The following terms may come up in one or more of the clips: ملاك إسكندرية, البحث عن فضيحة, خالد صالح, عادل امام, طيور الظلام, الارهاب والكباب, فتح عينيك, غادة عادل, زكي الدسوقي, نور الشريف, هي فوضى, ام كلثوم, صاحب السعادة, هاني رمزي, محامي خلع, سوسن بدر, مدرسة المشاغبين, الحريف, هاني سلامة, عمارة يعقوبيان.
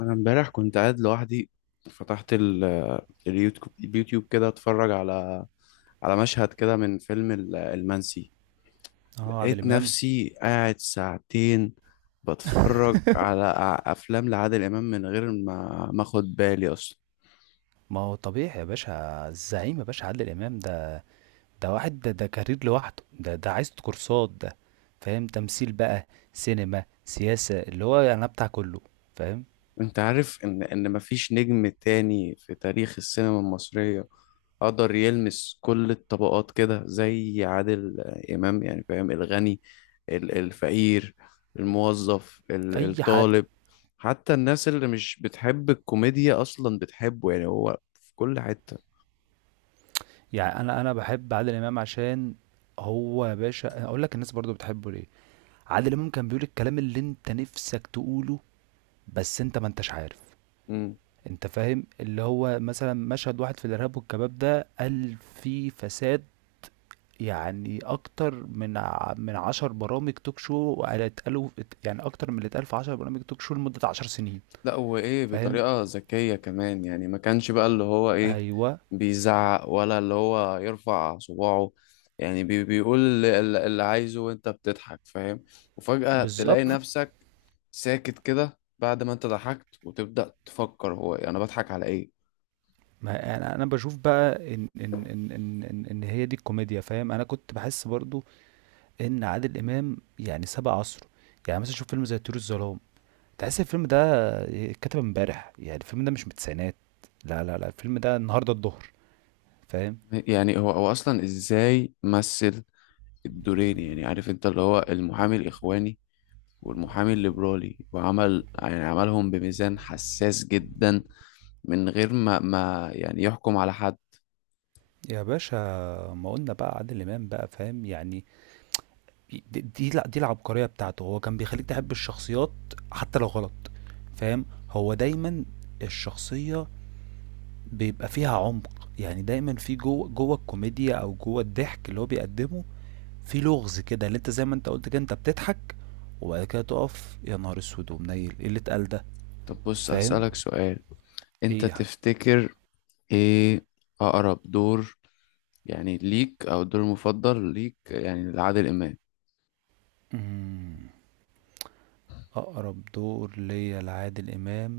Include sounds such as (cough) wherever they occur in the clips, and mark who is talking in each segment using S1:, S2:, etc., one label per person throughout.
S1: انا امبارح كنت قاعد لوحدي. فتحت اليوتيوب، كده اتفرج على مشهد كده من فيلم المنسي.
S2: اه، عادل
S1: لقيت
S2: امام.
S1: نفسي قاعد ساعتين بتفرج على افلام لعادل امام من غير ما اخد بالي اصلا.
S2: ما هو طبيعي يا باشا، الزعيم يا باشا، عادل امام ده. ده واحد، ده كارير لوحده، ده عايز كورسات ده. فاهم؟ تمثيل بقى، سينما، سياسة، اللي هو يعني أنا بتاع كله. فاهم؟
S1: انت عارف ان مفيش نجم تاني في تاريخ السينما المصرية قدر يلمس كل الطبقات كده زي عادل امام، يعني فاهم، الغني، الفقير، الموظف،
S2: اي حد.
S1: الطالب. حتى الناس اللي مش بتحب الكوميديا اصلا بتحبه، يعني هو في كل حتة.
S2: يعني انا بحب عادل امام. عشان هو يا باشا اقول لك الناس برضو بتحبه ليه، عادل امام كان بيقول الكلام اللي انت نفسك تقوله، بس انت ما انتش عارف. انت فاهم؟ اللي هو مثلا مشهد واحد في الارهاب والكباب ده قال فيه فساد يعني أكتر من من عشر برامج توك شو اتقالوا. يعني أكتر من اللي اتقال في عشر برامج توك شو لمدة عشر سنين.
S1: لا هو ايه،
S2: فاهم؟
S1: بطريقة ذكية كمان، يعني ما كانش بقى اللي هو ايه
S2: أيوه،
S1: بيزعق ولا اللي هو يرفع صباعه. يعني بيقول اللي عايزه وانت بتضحك، فاهم. وفجأة تلاقي
S2: بالظبط.
S1: نفسك ساكت كده بعد ما انت ضحكت وتبدأ تفكر هو انا يعني بضحك على ايه.
S2: ما يعني أنا بشوف بقى إن هي دي الكوميديا. فاهم؟ أنا كنت بحس برضو إن عادل إمام يعني سبق عصره. يعني مثلا شوف فيلم زي طيور الظلام، تحس الفيلم ده اتكتب امبارح. يعني الفيلم ده مش من التسعينات، لا لا لا، الفيلم ده النهارده الظهر. فاهم؟
S1: يعني هو اصلا ازاي مثل الدورين، يعني عارف انت اللي هو المحامي الاخواني والمحامي الليبرالي، وعمل يعني عملهم بميزان حساس جدا من غير ما يعني يحكم على حد.
S2: يا باشا، ما قلنا بقى عادل امام بقى، فاهم يعني؟ دي العبقرية بتاعته، هو كان بيخليك تحب الشخصيات حتى لو غلط. فاهم؟ هو دايما الشخصية بيبقى فيها عمق. يعني دايما في جوه جوه الكوميديا او جوه الضحك اللي هو بيقدمه في لغز كده، اللي انت زي ما انت قلت كده انت بتضحك وبعد كده تقف يا نهار اسود ومنيل، ايه اللي اتقال ده؟
S1: طب بص
S2: فاهم؟
S1: أسألك سؤال، أنت
S2: ايه يا حاج؟
S1: تفتكر إيه أقرب دور يعني ليك أو الدور المفضل ليك يعني لعادل إمام؟
S2: مم. اقرب دور ليا لعادل امام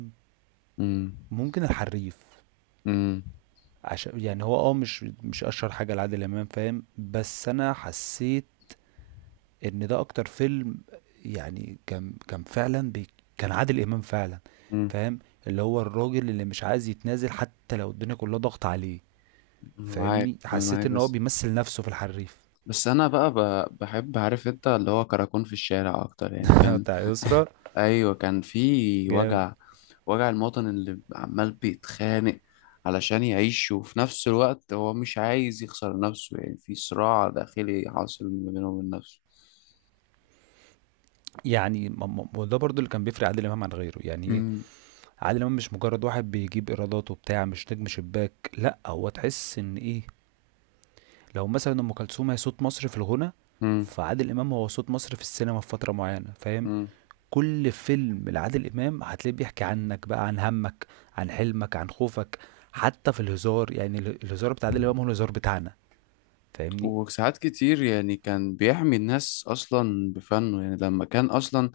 S1: امم
S2: ممكن الحريف.
S1: امم
S2: عشان يعني هو اه، مش مش اشهر حاجه لعادل امام، فاهم؟ بس انا حسيت ان ده اكتر فيلم، يعني كان كان فعلا بي، كان عادل امام فعلا.
S1: امم
S2: فاهم؟ اللي هو الراجل اللي مش عايز يتنازل حتى لو الدنيا كلها ضغط عليه.
S1: أنا معاك،
S2: فاهمني؟
S1: أنا
S2: حسيت
S1: معاك،
S2: ان هو
S1: بس
S2: بيمثل نفسه في الحريف.
S1: بس أنا بقى بحب، عارف أنت، اللي هو كراكون في الشارع أكتر، يعني
S2: (laughs)
S1: كان.
S2: بتاع يسرا.
S1: أيوه، كان في
S2: جامد.
S1: وجع، وجع المواطن اللي عمال بيتخانق علشان يعيش، وفي نفس الوقت هو مش عايز يخسر نفسه، يعني في صراع داخلي حاصل ما بينه وبين نفسه.
S2: يعني ما- ما- ما ده برضو اللي كان بيفرق عادل امام عن غيره. يعني ايه؟
S1: مم.
S2: عادل امام مش مجرد واحد بيجيب ايرادات وبتاع، مش نجم شباك، لا، هو تحس ان ايه، لو مثلا ام كلثوم هي صوت مصر في الغنى،
S1: مم.
S2: فعادل امام هو صوت مصر في السينما في فتره معينه. فاهم؟
S1: مم.
S2: كل فيلم لعادل امام هتلاقيه بيحكي عنك بقى، عن همك، عن حلمك، عن خوفك. حتى في الهزار، يعني الهزار بتاع عادل امام هو الهزار بتاعنا. فاهمني؟
S1: وساعات كتير يعني كان بيحمي الناس أصلا بفنه. يعني لما كان أصلا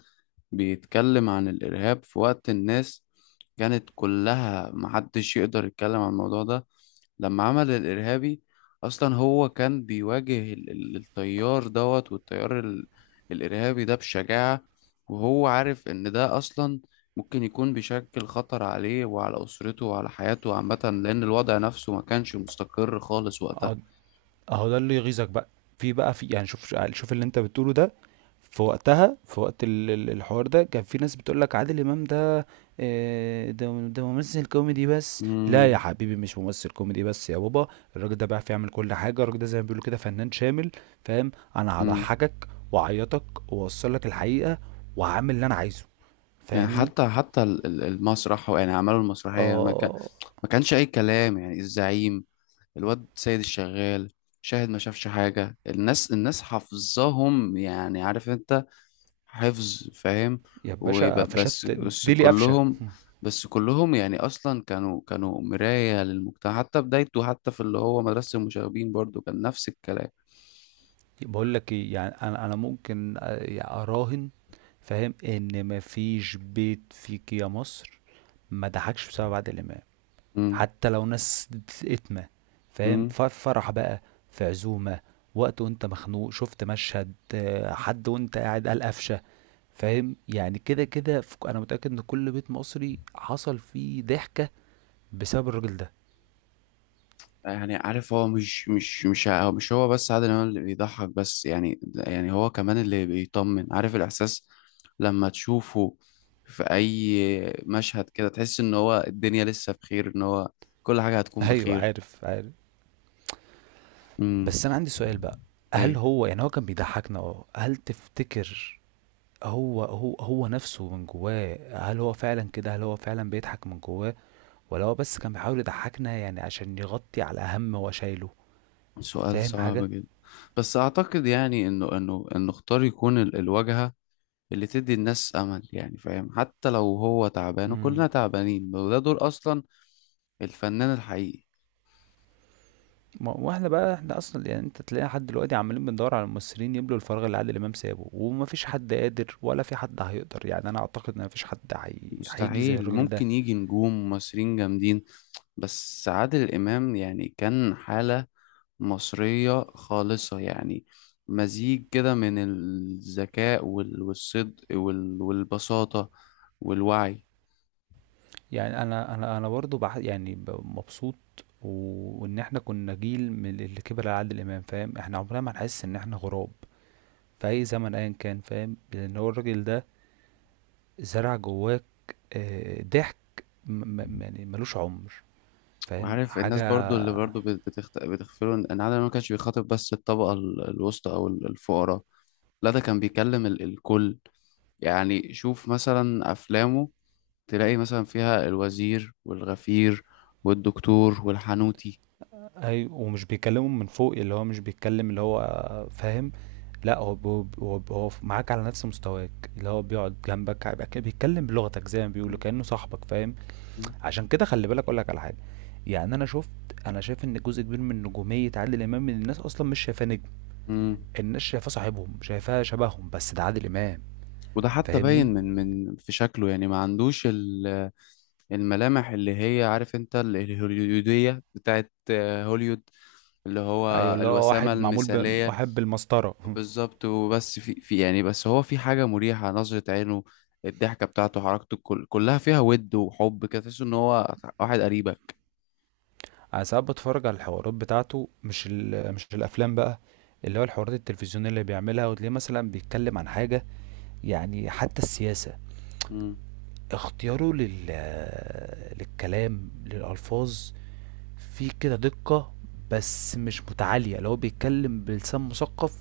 S1: بيتكلم عن الإرهاب في وقت الناس كانت كلها محدش يقدر يتكلم عن الموضوع ده. لما عمل الإرهابي، أصلا هو كان بيواجه التيار دوت والتيار الإرهابي ده بشجاعة، وهو عارف إن ده أصلا ممكن يكون بيشكل خطر عليه وعلى أسرته وعلى حياته عامة، لأن الوضع نفسه ما كانش مستقر خالص وقتها.
S2: اه، اهو ده اللي يغيظك بقى. في بقى في، يعني شوف شوف اللي انت بتقوله ده، في وقتها، في وقت الحوار ده كان في ناس بتقول لك عادل امام ده آه، ده ممثل كوميدي بس. لا يا
S1: امم
S2: حبيبي، مش ممثل كوميدي بس يا بابا، الراجل ده بيعرف يعمل كل حاجه، الراجل ده زي ما بيقولوا كده فنان شامل. فاهم؟ انا
S1: امم
S2: هضحكك واعيطك واوصل لك الحقيقه وهعمل اللي انا عايزه.
S1: يعني
S2: فاهمني؟
S1: حتى المسرح، يعني عملوا المسرحية، ما كان،
S2: اه
S1: ما كانش أي كلام، يعني الزعيم، الواد سيد الشغال، شاهد ما شافش حاجة، الناس حافظاهم يعني، عارف انت، حفظ، فاهم.
S2: يا باشا،
S1: وبس
S2: فشت
S1: بس
S2: ديلي قفشه.
S1: كلهم، يعني اصلا كانوا مراية للمجتمع حتى بدايته، حتى في اللي هو مدرسة المشاغبين برضو كان نفس الكلام.
S2: بقول لك ايه، يعني انا ممكن آه، اراهن، فاهم، ان مفيش بيت فيك يا مصر ما ضحكش بسبب عادل امام.
S1: امم
S2: حتى لو ناس اتمه. فاهم؟
S1: امم
S2: في فرح بقى، في عزومه، وقت وانت مخنوق شفت مشهد آه، حد وانت قاعد قال قفشه. فاهم؟ يعني كده كده انا متاكد ان كل بيت مصري حصل فيه ضحكه بسبب الراجل ده.
S1: يعني عارف، هو مش مش مش هو- مش هو بس عادل امام اللي بيضحك بس؟ يعني يعني هو كمان اللي بيطمن، عارف الاحساس لما تشوفه في اي مشهد كده، تحس ان هو الدنيا لسه بخير، ان هو كل حاجة
S2: (laughs)
S1: هتكون
S2: ايوه،
S1: بخير.
S2: عارف عارف.
S1: امم.
S2: بس انا عندي سؤال بقى، هل هو يعني هو كان بيضحكنا؟ اه، هل تفتكر هو نفسه من جواه هل هو فعلا كده، هل هو فعلا بيضحك من جواه، ولا هو بس كان بيحاول يضحكنا يعني عشان يغطي على هم هو شايله؟
S1: سؤال
S2: فاهم
S1: صعب
S2: حاجة؟
S1: جدا، بس اعتقد يعني انه اختار يكون الواجهة اللي تدي الناس امل، يعني فاهم، حتى لو هو تعبان
S2: امم.
S1: وكلنا تعبانين، وده دور اصلا الفنان الحقيقي.
S2: واحنا بقى احنا اصلا، يعني انت تلاقي حد دلوقتي عمالين بندور على الممثلين يملوا الفراغ اللي عادل امام سابه ومفيش حد قادر ولا في حد هيقدر. يعني انا اعتقد ان مفيش حد هيجي زي
S1: مستحيل،
S2: الراجل ده.
S1: ممكن يجي نجوم مصريين جامدين، بس عادل امام يعني كان حالة مصرية خالصة، يعني مزيج كده من الذكاء والصدق والبساطة والوعي.
S2: يعني انا برضه يعني مبسوط وان احنا كنا جيل من اللي كبر على عادل امام. فاهم؟ احنا عمرنا ما هنحس ان احنا غراب في اي زمن ايا كان. فاهم؟ لان هو الراجل ده زرع جواك آه، ضحك يعني ملوش عمر. فاهم
S1: وعارف الناس
S2: حاجة؟
S1: برضو اللي برضو بتغفله ان إن عادل إمام ما كانش بيخاطب بس الطبقة الوسطى او الفقراء، لا ده كان بيكلم الكل. يعني شوف مثلا افلامه، تلاقي مثلا فيها الوزير والغفير والدكتور والحانوتي.
S2: أي، ومش بيكلمهم من فوق، اللي هو مش بيتكلم اللي هو آه، فاهم؟ لا، هو هو معاك على نفس مستواك، اللي هو بيقعد جنبك هيبقى كده بيتكلم بلغتك زي ما بيقولوا
S1: مم.
S2: كأنه صاحبك. فاهم؟
S1: مم.
S2: عشان كده خلي بالك اقول لك على حاجة، يعني انا شفت، انا شايف ان جزء كبير من نجومية عادل امام الناس اصلا مش شايفاه نجم،
S1: مم.
S2: الناس شايفاه صاحبهم، شايفاه شبههم، بس ده عادل امام.
S1: وده حتى
S2: فاهمني؟
S1: باين من في شكله، يعني ما عندوش الملامح اللي هي عارف انت الهوليودية بتاعت آه، هوليود اللي هو
S2: أيوه، اللي هو
S1: الوسامة
S2: واحد معمول ب
S1: المثالية.
S2: واحد بالمسطرة. (laughs)
S1: بالظبط. وبس في في يعني، بس هو في حاجة مريحة، نظرة عينه، الضحكة بتاعته، حركته، كل كلها فيها ود وحب كده، تحس ان هو واحد قريبك.
S2: أنا ساعات باتفرج على الحوارات بتاعته، مش مش الأفلام بقى، اللي هو الحوارات التلفزيونية اللي بيعملها، وتلاقيه مثلا بيتكلم عن حاجة يعني حتى السياسة،
S1: مم.
S2: اختياره للكلام، للألفاظ، فيه كده دقة، بس مش متعالية، اللي هو بيتكلم بلسان مثقف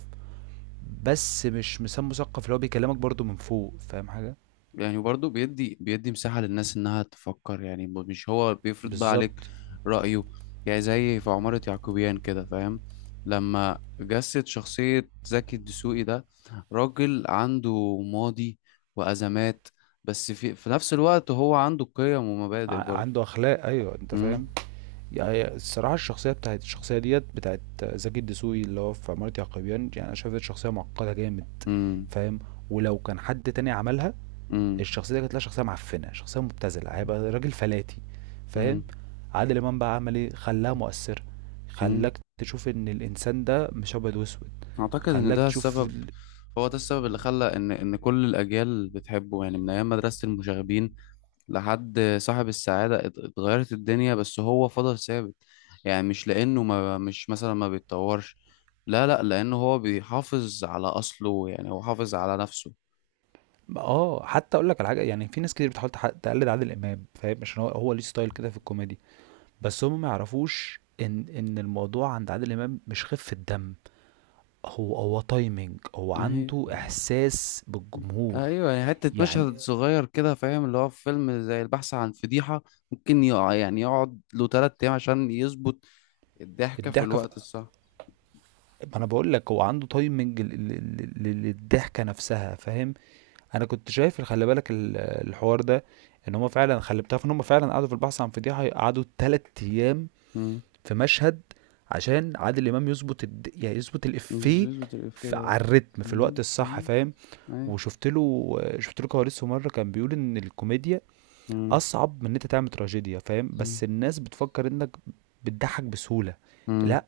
S2: بس مش لسان مثقف اللي هو بيكلمك برضه من فوق. فاهم حاجة؟
S1: يعني برضه بيدي مساحة للناس انها تفكر، يعني مش هو بيفرض بقى عليك
S2: بالظبط.
S1: رأيه. يعني زي في عمارة يعقوبيان كده، فاهم، لما جسد شخصية زكي الدسوقي ده، راجل عنده ماضي وأزمات، بس في في نفس الوقت هو عنده قيم ومبادئ
S2: ع-
S1: برضه.
S2: عنده أخلاق، أيوه، أنت
S1: مم.
S2: فاهم. يعني الصراحة الشخصية بتاعت الشخصية ديت بتاعت زكي الدسوقي اللي هو في عمارة يعقوبيان، يعني أنا شايف ديت شخصية معقدة جامد.
S1: مم.
S2: فاهم؟ ولو كان حد تاني عملها
S1: امم
S2: الشخصية دي كانت لها شخصية معفنة، شخصية مبتذلة، هيبقى راجل فلاتي. فاهم؟
S1: امم
S2: عادل إمام بقى عمل ايه؟ خلاها مؤثرة.
S1: امم
S2: خلاك تشوف ان الانسان ده مش ابيض واسود.
S1: اعتقد ان
S2: خلاك
S1: ده
S2: تشوف
S1: السبب، هو ده السبب اللي خلى ان كل الاجيال بتحبه. يعني من ايام مدرسة المشاغبين لحد صاحب السعادة اتغيرت الدنيا، بس هو فضل ثابت. يعني مش لانه ما مش مثلا ما بيتطورش، لا لانه هو بيحافظ على اصله، يعني هو حافظ على نفسه.
S2: اه، حتى اقول لك على حاجه، يعني في ناس كتير بتحاول تقلد عادل امام. فاهم؟ عشان هو ليه ستايل كده في الكوميدي، بس هم ما يعرفوش ان الموضوع عند عادل امام مش خفه دم، هو تايمنج، هو
S1: هي.
S2: عنده احساس بالجمهور.
S1: ايوه، يعني حته
S2: يعني
S1: مشهد صغير كده فاهم، اللي هو في فيلم زي البحث عن فضيحه، ممكن يقع يعني يقعد له 3 ايام عشان يظبط الضحكة في
S2: الضحكه في...
S1: الوقت الصح.
S2: ما انا بقول لك هو عنده تايمنج للضحكه نفسها. فاهم؟ انا كنت شايف، خلي بالك الحوار ده، ان هم فعلا، خلي بتعرف ان هم فعلا قعدوا في البحث عن فضيحه قعدوا تلات ايام
S1: مم.
S2: في مشهد عشان عادل امام يظبط يعني يظبط
S1: مش
S2: الافيه،
S1: بيظبط الإفيه ده.
S2: على الريتم في الوقت
S1: مم.
S2: الصح.
S1: مم.
S2: فاهم؟
S1: أي.
S2: وشفت له، شفت له كواليسه مره كان بيقول ان الكوميديا
S1: مم.
S2: أصعب من إن أنت تعمل تراجيديا. فاهم؟
S1: مم.
S2: بس الناس بتفكر إنك بتضحك بسهولة.
S1: مم.
S2: لأ،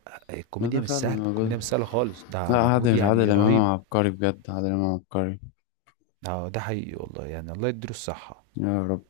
S1: لا
S2: الكوميديا
S1: ده
S2: مش
S1: فعلا
S2: سهلة،
S1: موجود.
S2: الكوميديا مش سهلة خالص،
S1: لا،
S2: ده مجهود
S1: عادل، عادل
S2: يعني
S1: إمام
S2: رهيب.
S1: عبقري بجد، عادل إمام عبقري.
S2: آه، ده حقيقي والله، يعني الله يديله الصحة.
S1: يا رب.